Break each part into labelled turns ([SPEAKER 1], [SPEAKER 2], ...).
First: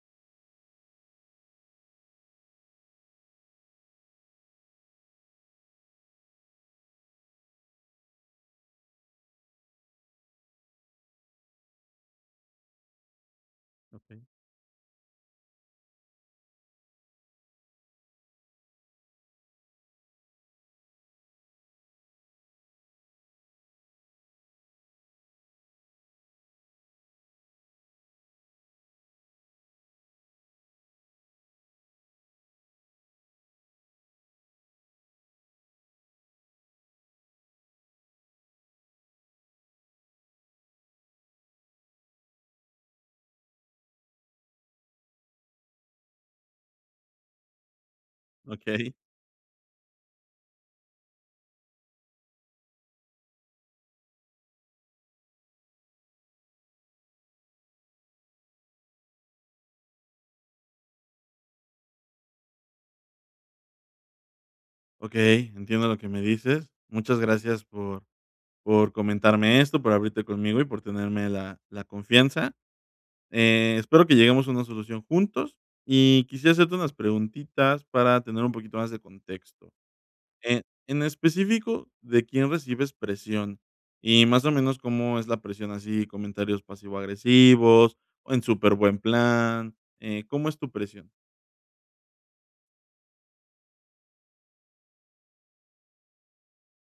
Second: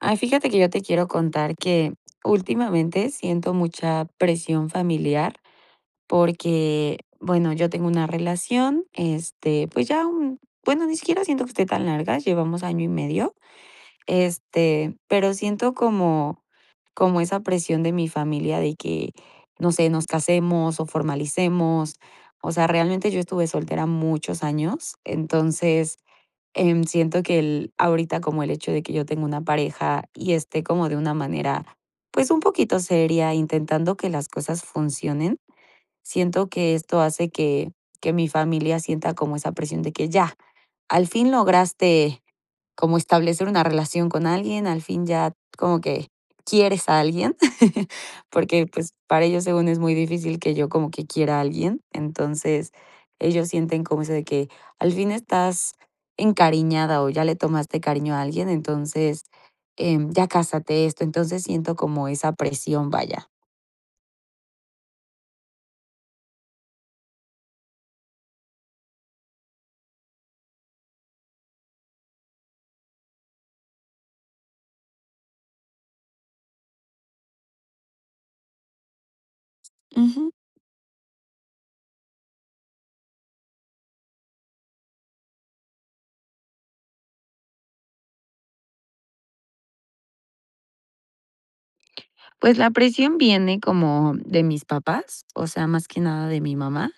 [SPEAKER 1] Ay, fíjate que yo te quiero contar que, últimamente siento mucha presión familiar porque, bueno, yo tengo una relación, este, pues ya un, bueno, ni siquiera siento que esté tan larga, llevamos año y medio,
[SPEAKER 2] Okey.
[SPEAKER 1] este, pero siento como como esa presión de mi familia de que, no sé, nos casemos o formalicemos. O sea, realmente yo estuve soltera muchos años, entonces, em, siento que el ahorita como el hecho de que yo tengo una pareja, y esté como de una manera, pues un poquito seria intentando que las cosas funcionen, siento que esto hace que que mi familia sienta como esa presión de que ya, al fin lograste como establecer una relación con alguien, al fin ya como que quieres a alguien, porque, pues,
[SPEAKER 2] Okey.
[SPEAKER 1] para ellos según es muy difícil que yo como que quiera a alguien. Entonces, ellos sienten como eso de que, al fin estás encariñada o ya le tomaste cariño a alguien, entonces, em, ya cásate, esto. Entonces, siento como esa presión, vaya.
[SPEAKER 2] Okey, entiendo lo que me dices. Muchas gracias por por comentarme esto, por abrirte conmigo y por tenerme la la confianza. Eh, espero que lleguemos a una solución juntos. Y quisiera hacerte unas preguntitas para tener un poquito más de contexto.
[SPEAKER 1] Ujú.
[SPEAKER 2] Eh, en específico, ¿de quién recibes presión? Y más o menos, ¿cómo es la presión? Así, comentarios pasivo agresivos, o en superbuen plan, eh, ¿cómo es tu presión?
[SPEAKER 1] Pues, la presión viene como de mis papás, o sea, más que nada de mi mamá.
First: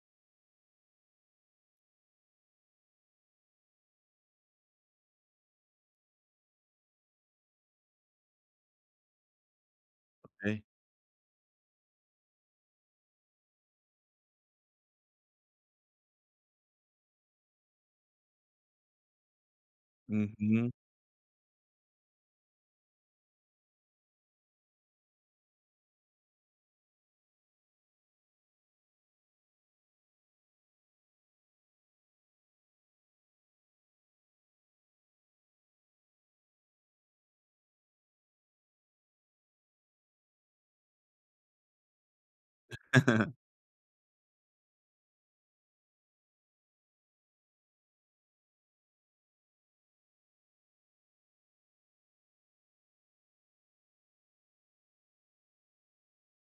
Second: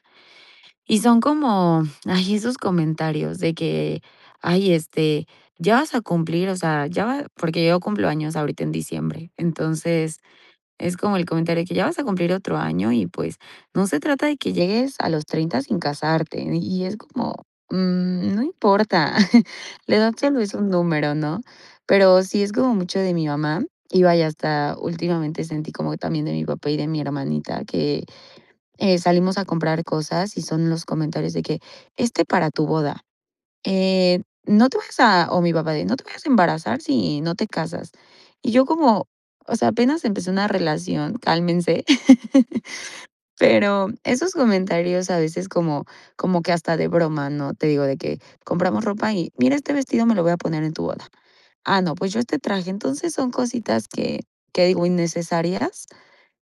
[SPEAKER 1] Y son como, ay, esos comentarios de que, ay, este, ya vas a cumplir, o sea, ya va porque yo cumplo años ahorita en diciembre. Entonces,
[SPEAKER 2] Okey.
[SPEAKER 1] es como el comentario de que, ya vas a cumplir otro año y, pues, no se trata de que llegues a los 30 sin casarte. Y es como, mm, no importa. La edad solo es un
[SPEAKER 2] Ujú.
[SPEAKER 1] número, ¿no? Pero sí es como mucho de mi mamá y, vaya, hasta últimamente sentí como también de mi papá y de mi hermanita que, eh, salimos a comprar cosas y son los comentarios de que, este para tu boda, eh, no te vayas a o mi papá de, no te vayas a embarazar si no te casas. Y yo como, o sea, apenas empecé una relación, cálmense. Pero, esos comentarios a veces como como que hasta de broma, ¿no? Te digo de que, compramos ropa y, mira, este vestido me lo voy a poner en tu boda. Ah, no, pues yo este traje. Entonces, son cositas que que digo innecesarias,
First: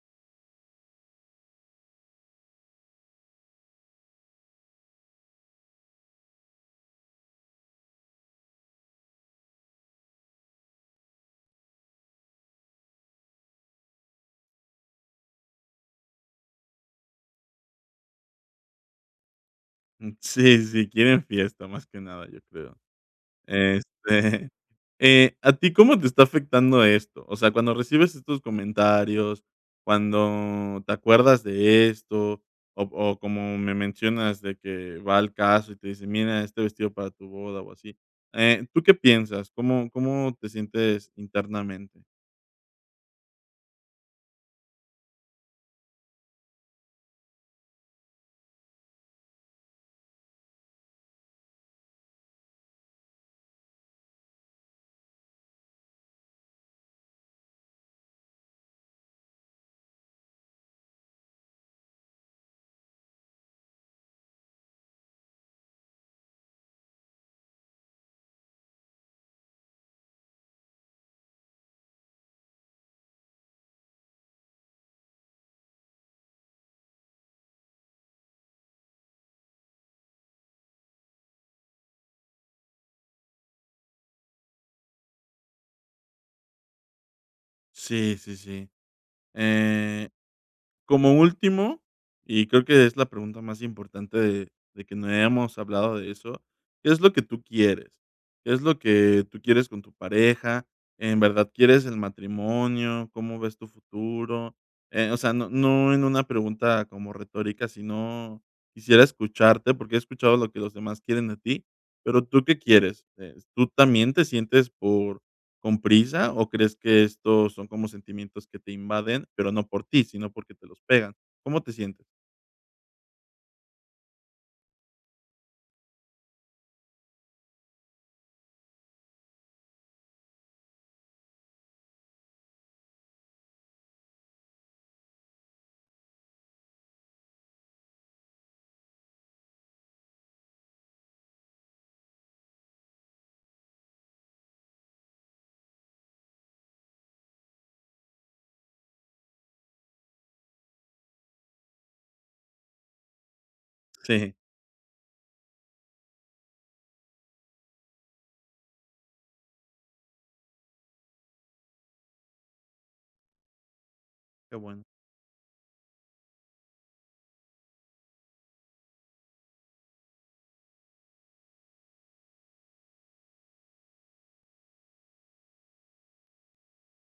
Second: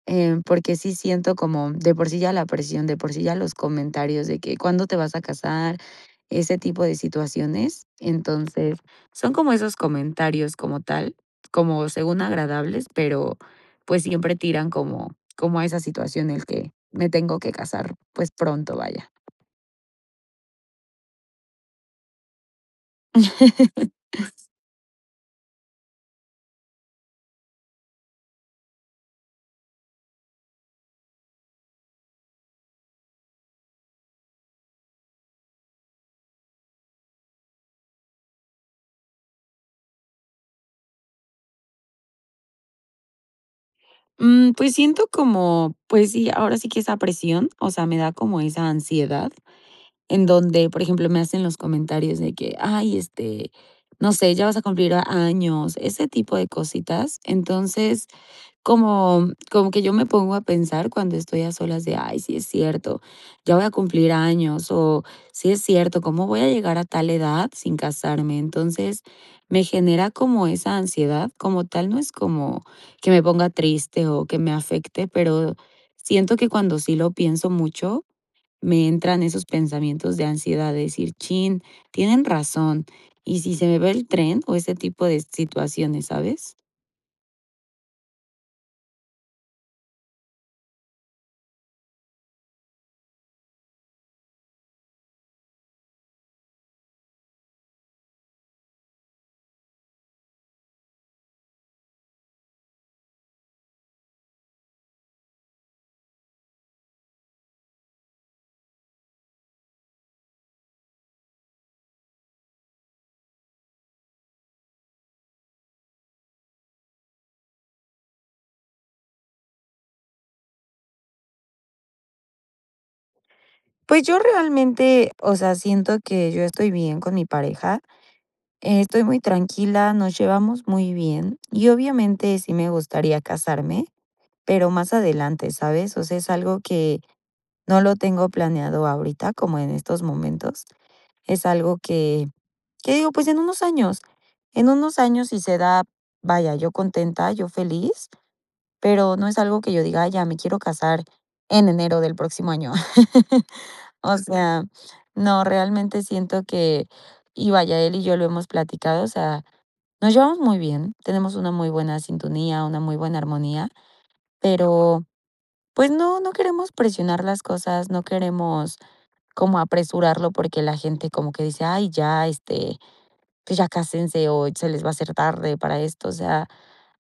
[SPEAKER 1] em, porque sí siento como de por sí ya la presión, de por sí ya los comentarios de que cuándo te vas a casar, ese tipo de situaciones. Entonces, son como esos comentarios como tal, como según agradables, pero, pues, siempre tiran como como a esa situación el que me tengo que casar, pues, pronto, vaya.
[SPEAKER 2] Mm, sí, sí. Quieren fiesta más que nada, yo creo. Este, eh, ¿a ti cómo te está afectando esto? O sea, cuando recibes estos comentarios, cuando te acuerdas de esto o o como me mencionas de que va al caso y te dicen, mira, este vestido para tu boda o así, eh, ¿tú qué piensas? ¿Cómo cómo te sientes internamente?
[SPEAKER 1] Mm, pues, siento como, pues sí, ahora sí que, esa presión, o sea, me da como esa ansiedad en donde, por ejemplo, me hacen los comentarios de que, ay, este, no sé: "Ya vas a cumplir años", ese tipo de cositas, entonces, como como que yo me pongo a pensar cuando estoy a solas de: "Ay, sí es cierto, ya voy a cumplir años o sí es cierto, ¿cómo voy a llegar a tal edad sin casarme?", entonces, me genera como esa ansiedad, como tal, no es como que me ponga triste o que me afecte, pero, siento que cuando sí lo pienso mucho, me entran esos pensamientos de ansiedad de decir: "Chin, tienen razón, ¿y si se me va el tren?", o ese tipo de situaciones, ¿sabes?
[SPEAKER 2] Sí, sí, sí, eh, como último, y creo que es la pregunta más importante de de que no hemos hablado de eso, ¿qué es lo que tú quieres?, ¿qué es lo que tú quieres con tu pareja?, ¿en verdad quieres el matrimonio?, ¿cómo ves tu futuro?, eh, o sea, no no en una pregunta como retórica, sino, quisiera escucharte porque he escuchado lo que los demás quieren de ti, pero, ¿tú qué quieres?, eh, ¿tú también te sientes por con prisa, o crees que estos son como sentimientos que te invaden, pero no por ti, sino porque te los pegan?, ¿cómo te sientes?
[SPEAKER 1] Pues, yo realmente, o sea, siento que yo estoy bien con mi pareja, estoy muy tranquila, nos llevamos muy bien y obviamente sí me gustaría casarme, pero más adelante, ¿sabes?, o sea, es algo que, no lo tengo planeado ahorita, como en estos momentos, es algo que que digo, pues, en unos años, en unos años, si se da, vaya, yo contenta, yo feliz, pero no es algo que yo diga: "Ay, ya me quiero casar en enero del próximo año", o
[SPEAKER 2] Sí.
[SPEAKER 1] sea, no, realmente siento que, y vaya, él y yo lo hemos platicado, o sea, nos llevamos muy bien, tenemos una muy buena sintonía, una muy buena armonía,
[SPEAKER 2] Que bueno.
[SPEAKER 1] pero, pues no, no queremos presionar las cosas, no queremos como apresurarlo porque la gente como que dice: "Ay, ya, este, pues, ya cásense o se les va a hacer tarde para esto", o sea,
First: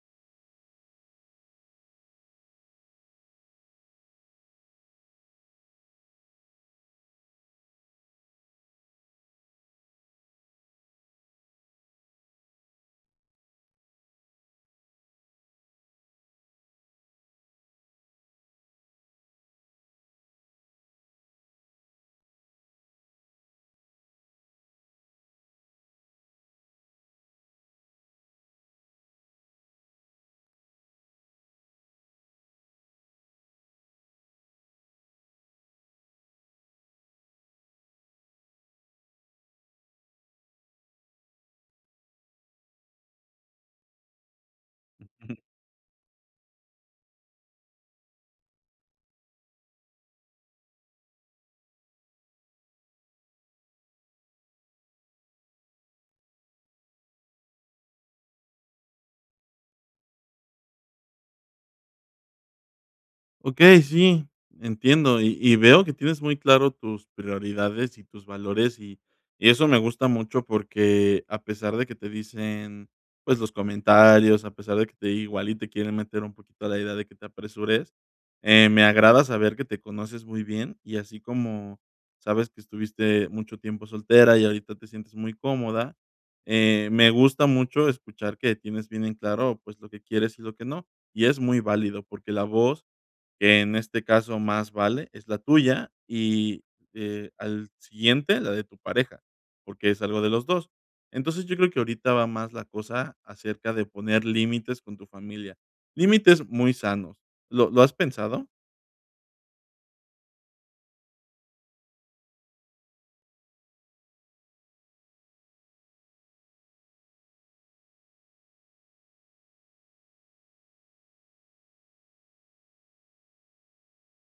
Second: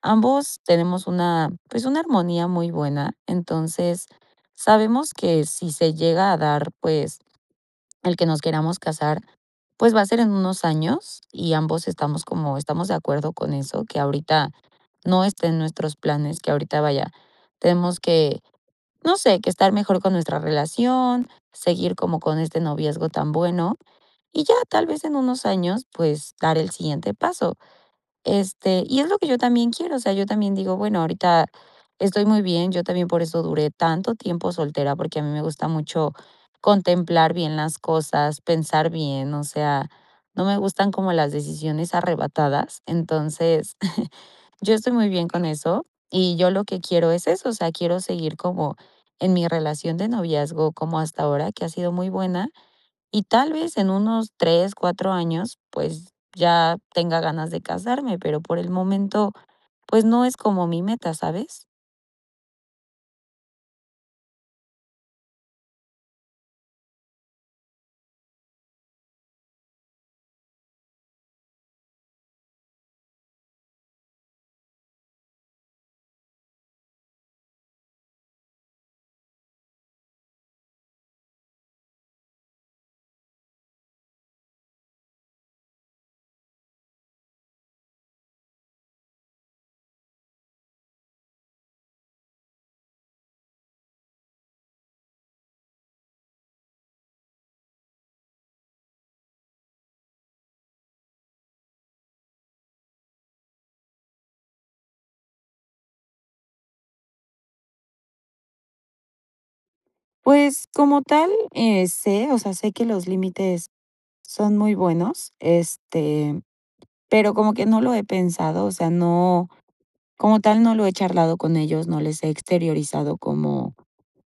[SPEAKER 1] ambos tenemos una, pues, una armonía muy buena, entonces, sabemos que si se llega a dar, pues, el que nos queramos casar, pues, va a ser en unos años y ambos estamos como estamos de acuerdo con eso, que ahorita no esté en nuestros planes, que ahorita, vaya, tenemos que, no sé, que estar mejor con nuestra relación, seguir como con este noviazgo tan bueno y ya, tal vez en unos años, pues, dar el siguiente paso, este, y es lo que yo también quiero, o sea, yo también digo, bueno, ahorita estoy muy bien, yo también por eso duré tanto tiempo soltera, porque a mí me gusta mucho contemplar bien las cosas, pensar bien, o sea, no me gustan como las decisiones arrebatadas, entonces, yo estoy muy bien
[SPEAKER 2] Ujú.
[SPEAKER 1] con eso, y yo lo que quiero es eso, o sea, quiero seguir como en mi relación de noviazgo como hasta ahora que ha sido muy buena y tal vez en unos 3, 4 años, pues, ya tenga ganas de casarme, pero por el momento, pues, no es como mi meta, ¿sabes?
[SPEAKER 2] Okey, sí, entiendo, y y veo que tienes muy claro tus prioridades y tus valores, y y eso me gusta mucho, porque a pesar de que te dicen, pues, los comentarios, a pesar de que te igual y te quieren meter un poquito a la idea de que te apresures, eh, me agrada saber que te conoces muy bien, y así como, sabes que estuviste mucho tiempo soltera y ahorita te sientes muy cómoda, eh, me gusta mucho escuchar que tienes bien en claro, pues, lo que quieres y lo que no, y es muy válido, porque la voz que en este caso más vale es la tuya y, eh, al siguiente, la de tu pareja, porque es algo de los 2 Entonces, yo creo que ahorita va más la cosa acerca de poner límites con tu familia, límites muy sanos, ¿lo lo has pensado?
[SPEAKER 1] Pues, como tal, eh, sé, o sea, sé que los límites son muy buenos, este, pero como que no lo he pensado, o sea, no, como tal, no lo he charlado con ellos, no les he exteriorizado como,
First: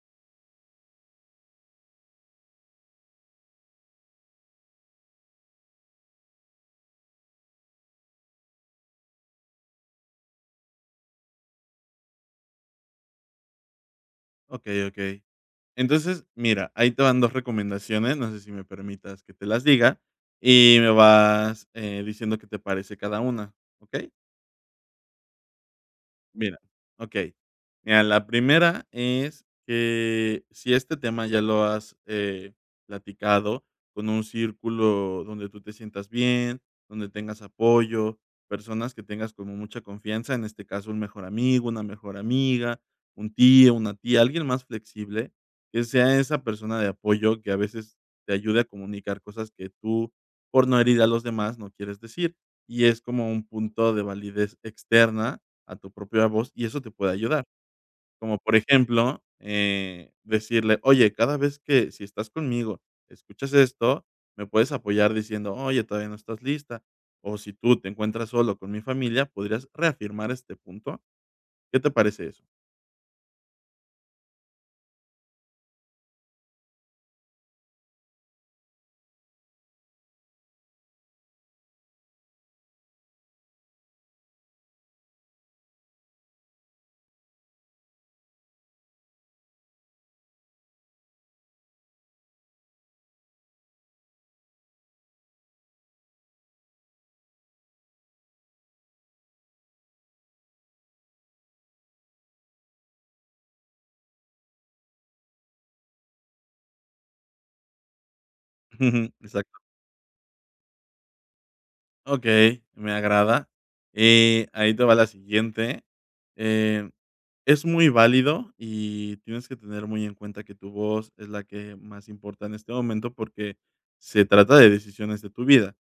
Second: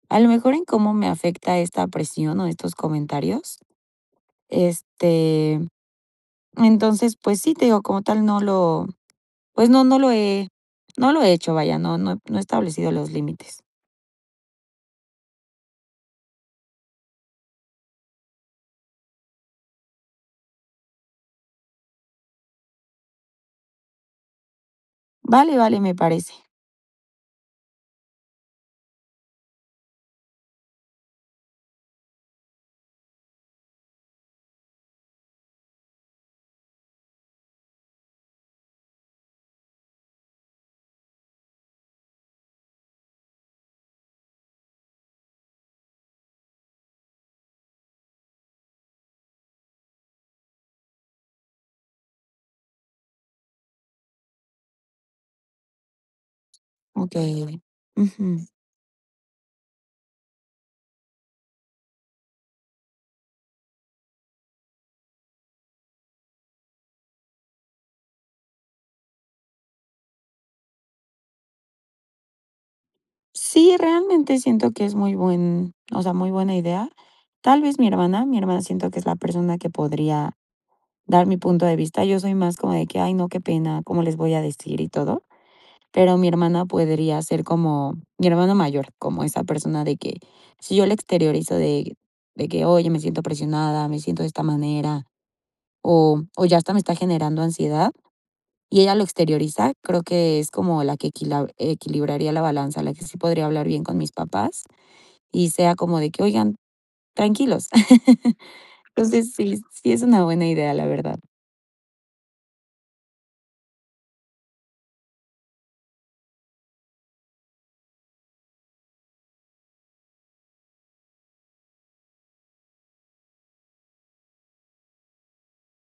[SPEAKER 1] a lo mejor en cómo me afecta esta presión o estos comentarios. Este, entonces, pues sí, te digo, como tal no lo, pues no, no lo he no lo he hecho, vaya, no no he no he establecido los límites.
[SPEAKER 2] Okey, okey, entonces mira, ahí te van 2 recomendaciones, no sé, si, me permitas que te las diga y me vas, eh, diciendo que te parece cada una, okey.
[SPEAKER 1] Vale, vale, me parece.
[SPEAKER 2] Mira, okey, mira, la primera es que si este tema ya lo has, eh, platicado con un círculo donde tú te sientas bien, donde tengas apoyo, personas que tengas como mucha confianza, en este caso un mejor amigo, una mejor amiga, un tío, una tía, alguien más flexible, que sea esa persona de apoyo que a veces te ayude a comunicar cosas que tú, por no herir a los demás, no quieres decir, y es como un punto de validez externa a tu propia voz y eso te puede ayudar,
[SPEAKER 1] Okey,
[SPEAKER 2] como,
[SPEAKER 1] ujú.
[SPEAKER 2] por ejemplo, eh, decirle: "Oye, cada vez que, si estás conmigo, escuchas esto, me puedes apoyar", diciendo: "Oye, todavía no estás lista", o si tú te encuentras solo con mi familia, podrías reafirmar este punto, ¿qué te parece eso?
[SPEAKER 1] Sí, realmente siento que es muy buen, o sea, muy buena idea, tal vez, mi hermana mi hermana siento que es la persona que podría dar mi punto de vista, yo soy más como de que: "Ay, no, qué pena, cómo les voy a decir y todo", pero mi hermana podría ser como, mi hermana mayor, como esa persona de que, si yo la exteriorizo de de que: "Oye, me siento presionada, me siento de esta manera", o o ya hasta me está generando ansiedad y ella lo exterioriza, creo que es como la que equila equilibraría la balanza, la que sí podría hablar bien con mis papás, y sea como de que: "Oigan, tranquilos", entonces, sí,
[SPEAKER 2] Exacto.
[SPEAKER 1] sí es una buena idea, la verdad.
[SPEAKER 2] Okey, me agrada, eh, ahí te va la siguiente. Eh, es muy válido y tienes que tener muy en cuenta que tu voz es la que más importa en este momento, porque se trata de decisiones de tu vida.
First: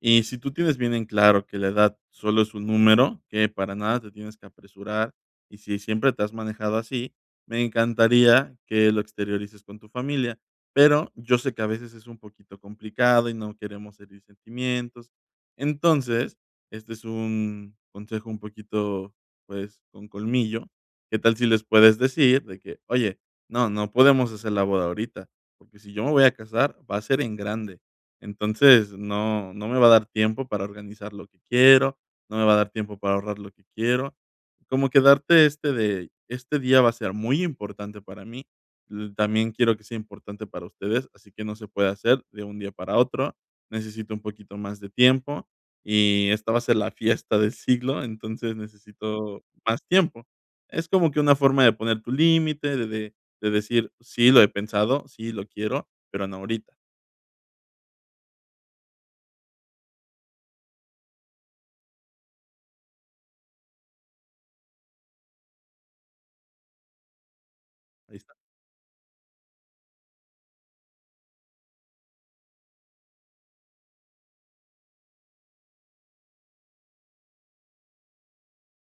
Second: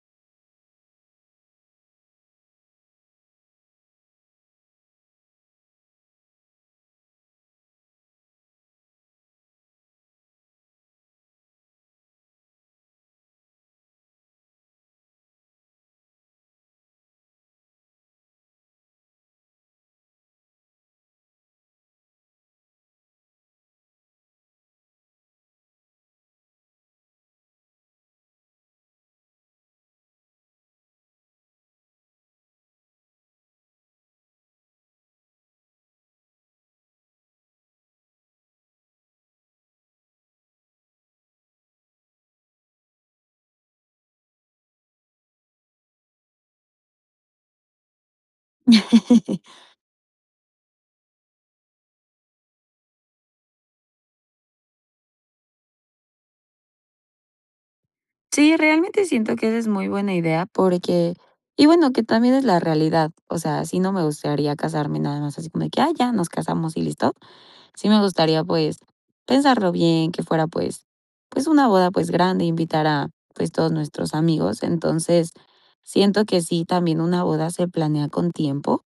[SPEAKER 2] Y si tú tienes bien en claro que la edad solo es un número, que para nada te tienes que apresurar y si siempre te has manejado así, me encantaría que lo exteriorices con tu familia. Pero yo sé que a veces es un poquito complicado y no queremos herir sentimientos. Entonces, este es un consejo un poquito, pues, con colmillo, ¿qué tal si les puedes decir de que: "Oye, no, no podemos hacer la boda ahorita, porque si yo me voy a casar, va a ser en grande. Entonces, no no me va a dar tiempo para organizar lo que quiero, no me va a dar tiempo para ahorrar lo que quiero", como que darte este de: "Este día va a ser muy importante para mí, mm, también quiero que sea importante para ustedes, así que no se puede hacer de un día para otro. Necesito un poquito más de tiempo y esta va a ser la fiesta de siglo, entonces necesito más tiempo". Es como que una forma de poner tu límite de de de decir: "Sí lo he pensado, sí lo quiero, pero no ahorita".
[SPEAKER 1] Sí, realmente siento que esa es muy buena idea porque y bueno, que también es la realidad, o sea, sí no me gustaría casarme nada más así como de que: "Ah, ya nos casamos y listo", sí me
[SPEAKER 2] Ahí está.
[SPEAKER 1] gustaría, pues, pensarlo bien, que fuera, pues, pues una boda, pues, grande, invitar a, pues, todos nuestros amigos, entonces, siento que sí, también una boda se planea con tiempo,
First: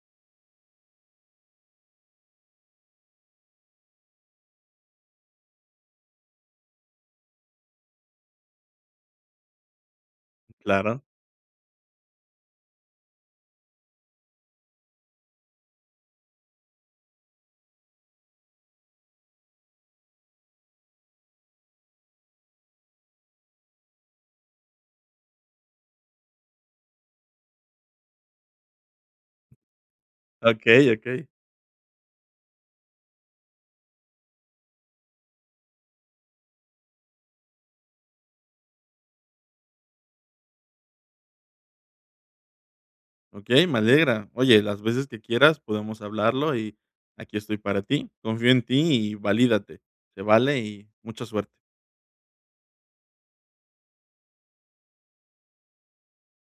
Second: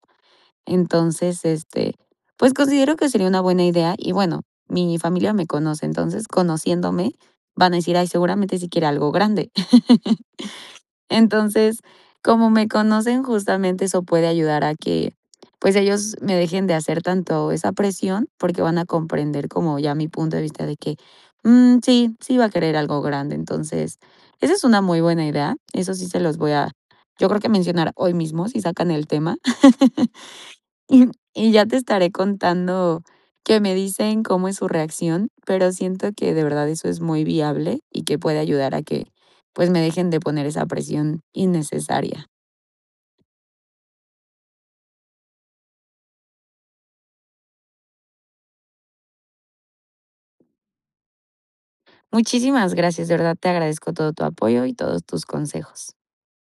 [SPEAKER 1] entonces, este, pues, considero que sería una buena idea y, bueno, mi familia me conoce, entonces, conociéndome, van a decir: "Ay, seguramente si quiere algo grande",
[SPEAKER 2] Claro.
[SPEAKER 1] entonces, como me conocen, justamente eso puede ayudar a que, pues ellos me dejen de hacer tanto esa presión porque van a comprender como ya mi punto de vista de que: "Mm, sí, sí va a querer algo grande", entonces, esa es una muy buena idea, eso sí se los voy a yo creo que mencionar hoy mismo, si sacan el tema,
[SPEAKER 2] Okey,
[SPEAKER 1] y
[SPEAKER 2] okey.
[SPEAKER 1] y ya te estaré contando qué me dicen cómo es su reacción, pero siento que de verdad eso es muy viable y que puede ayudar a que, pues me dejen de poner esa presión innecesaria.
[SPEAKER 2] Okey, me alegra, oye, las veces que quieras podemos hablarlo y aquí estoy para ti, confío en ti y valídate, se vale y mucha suerte.
[SPEAKER 1] Muchísimas gracias, de verdad te agradezco todo tu apoyo y todos tus consejos.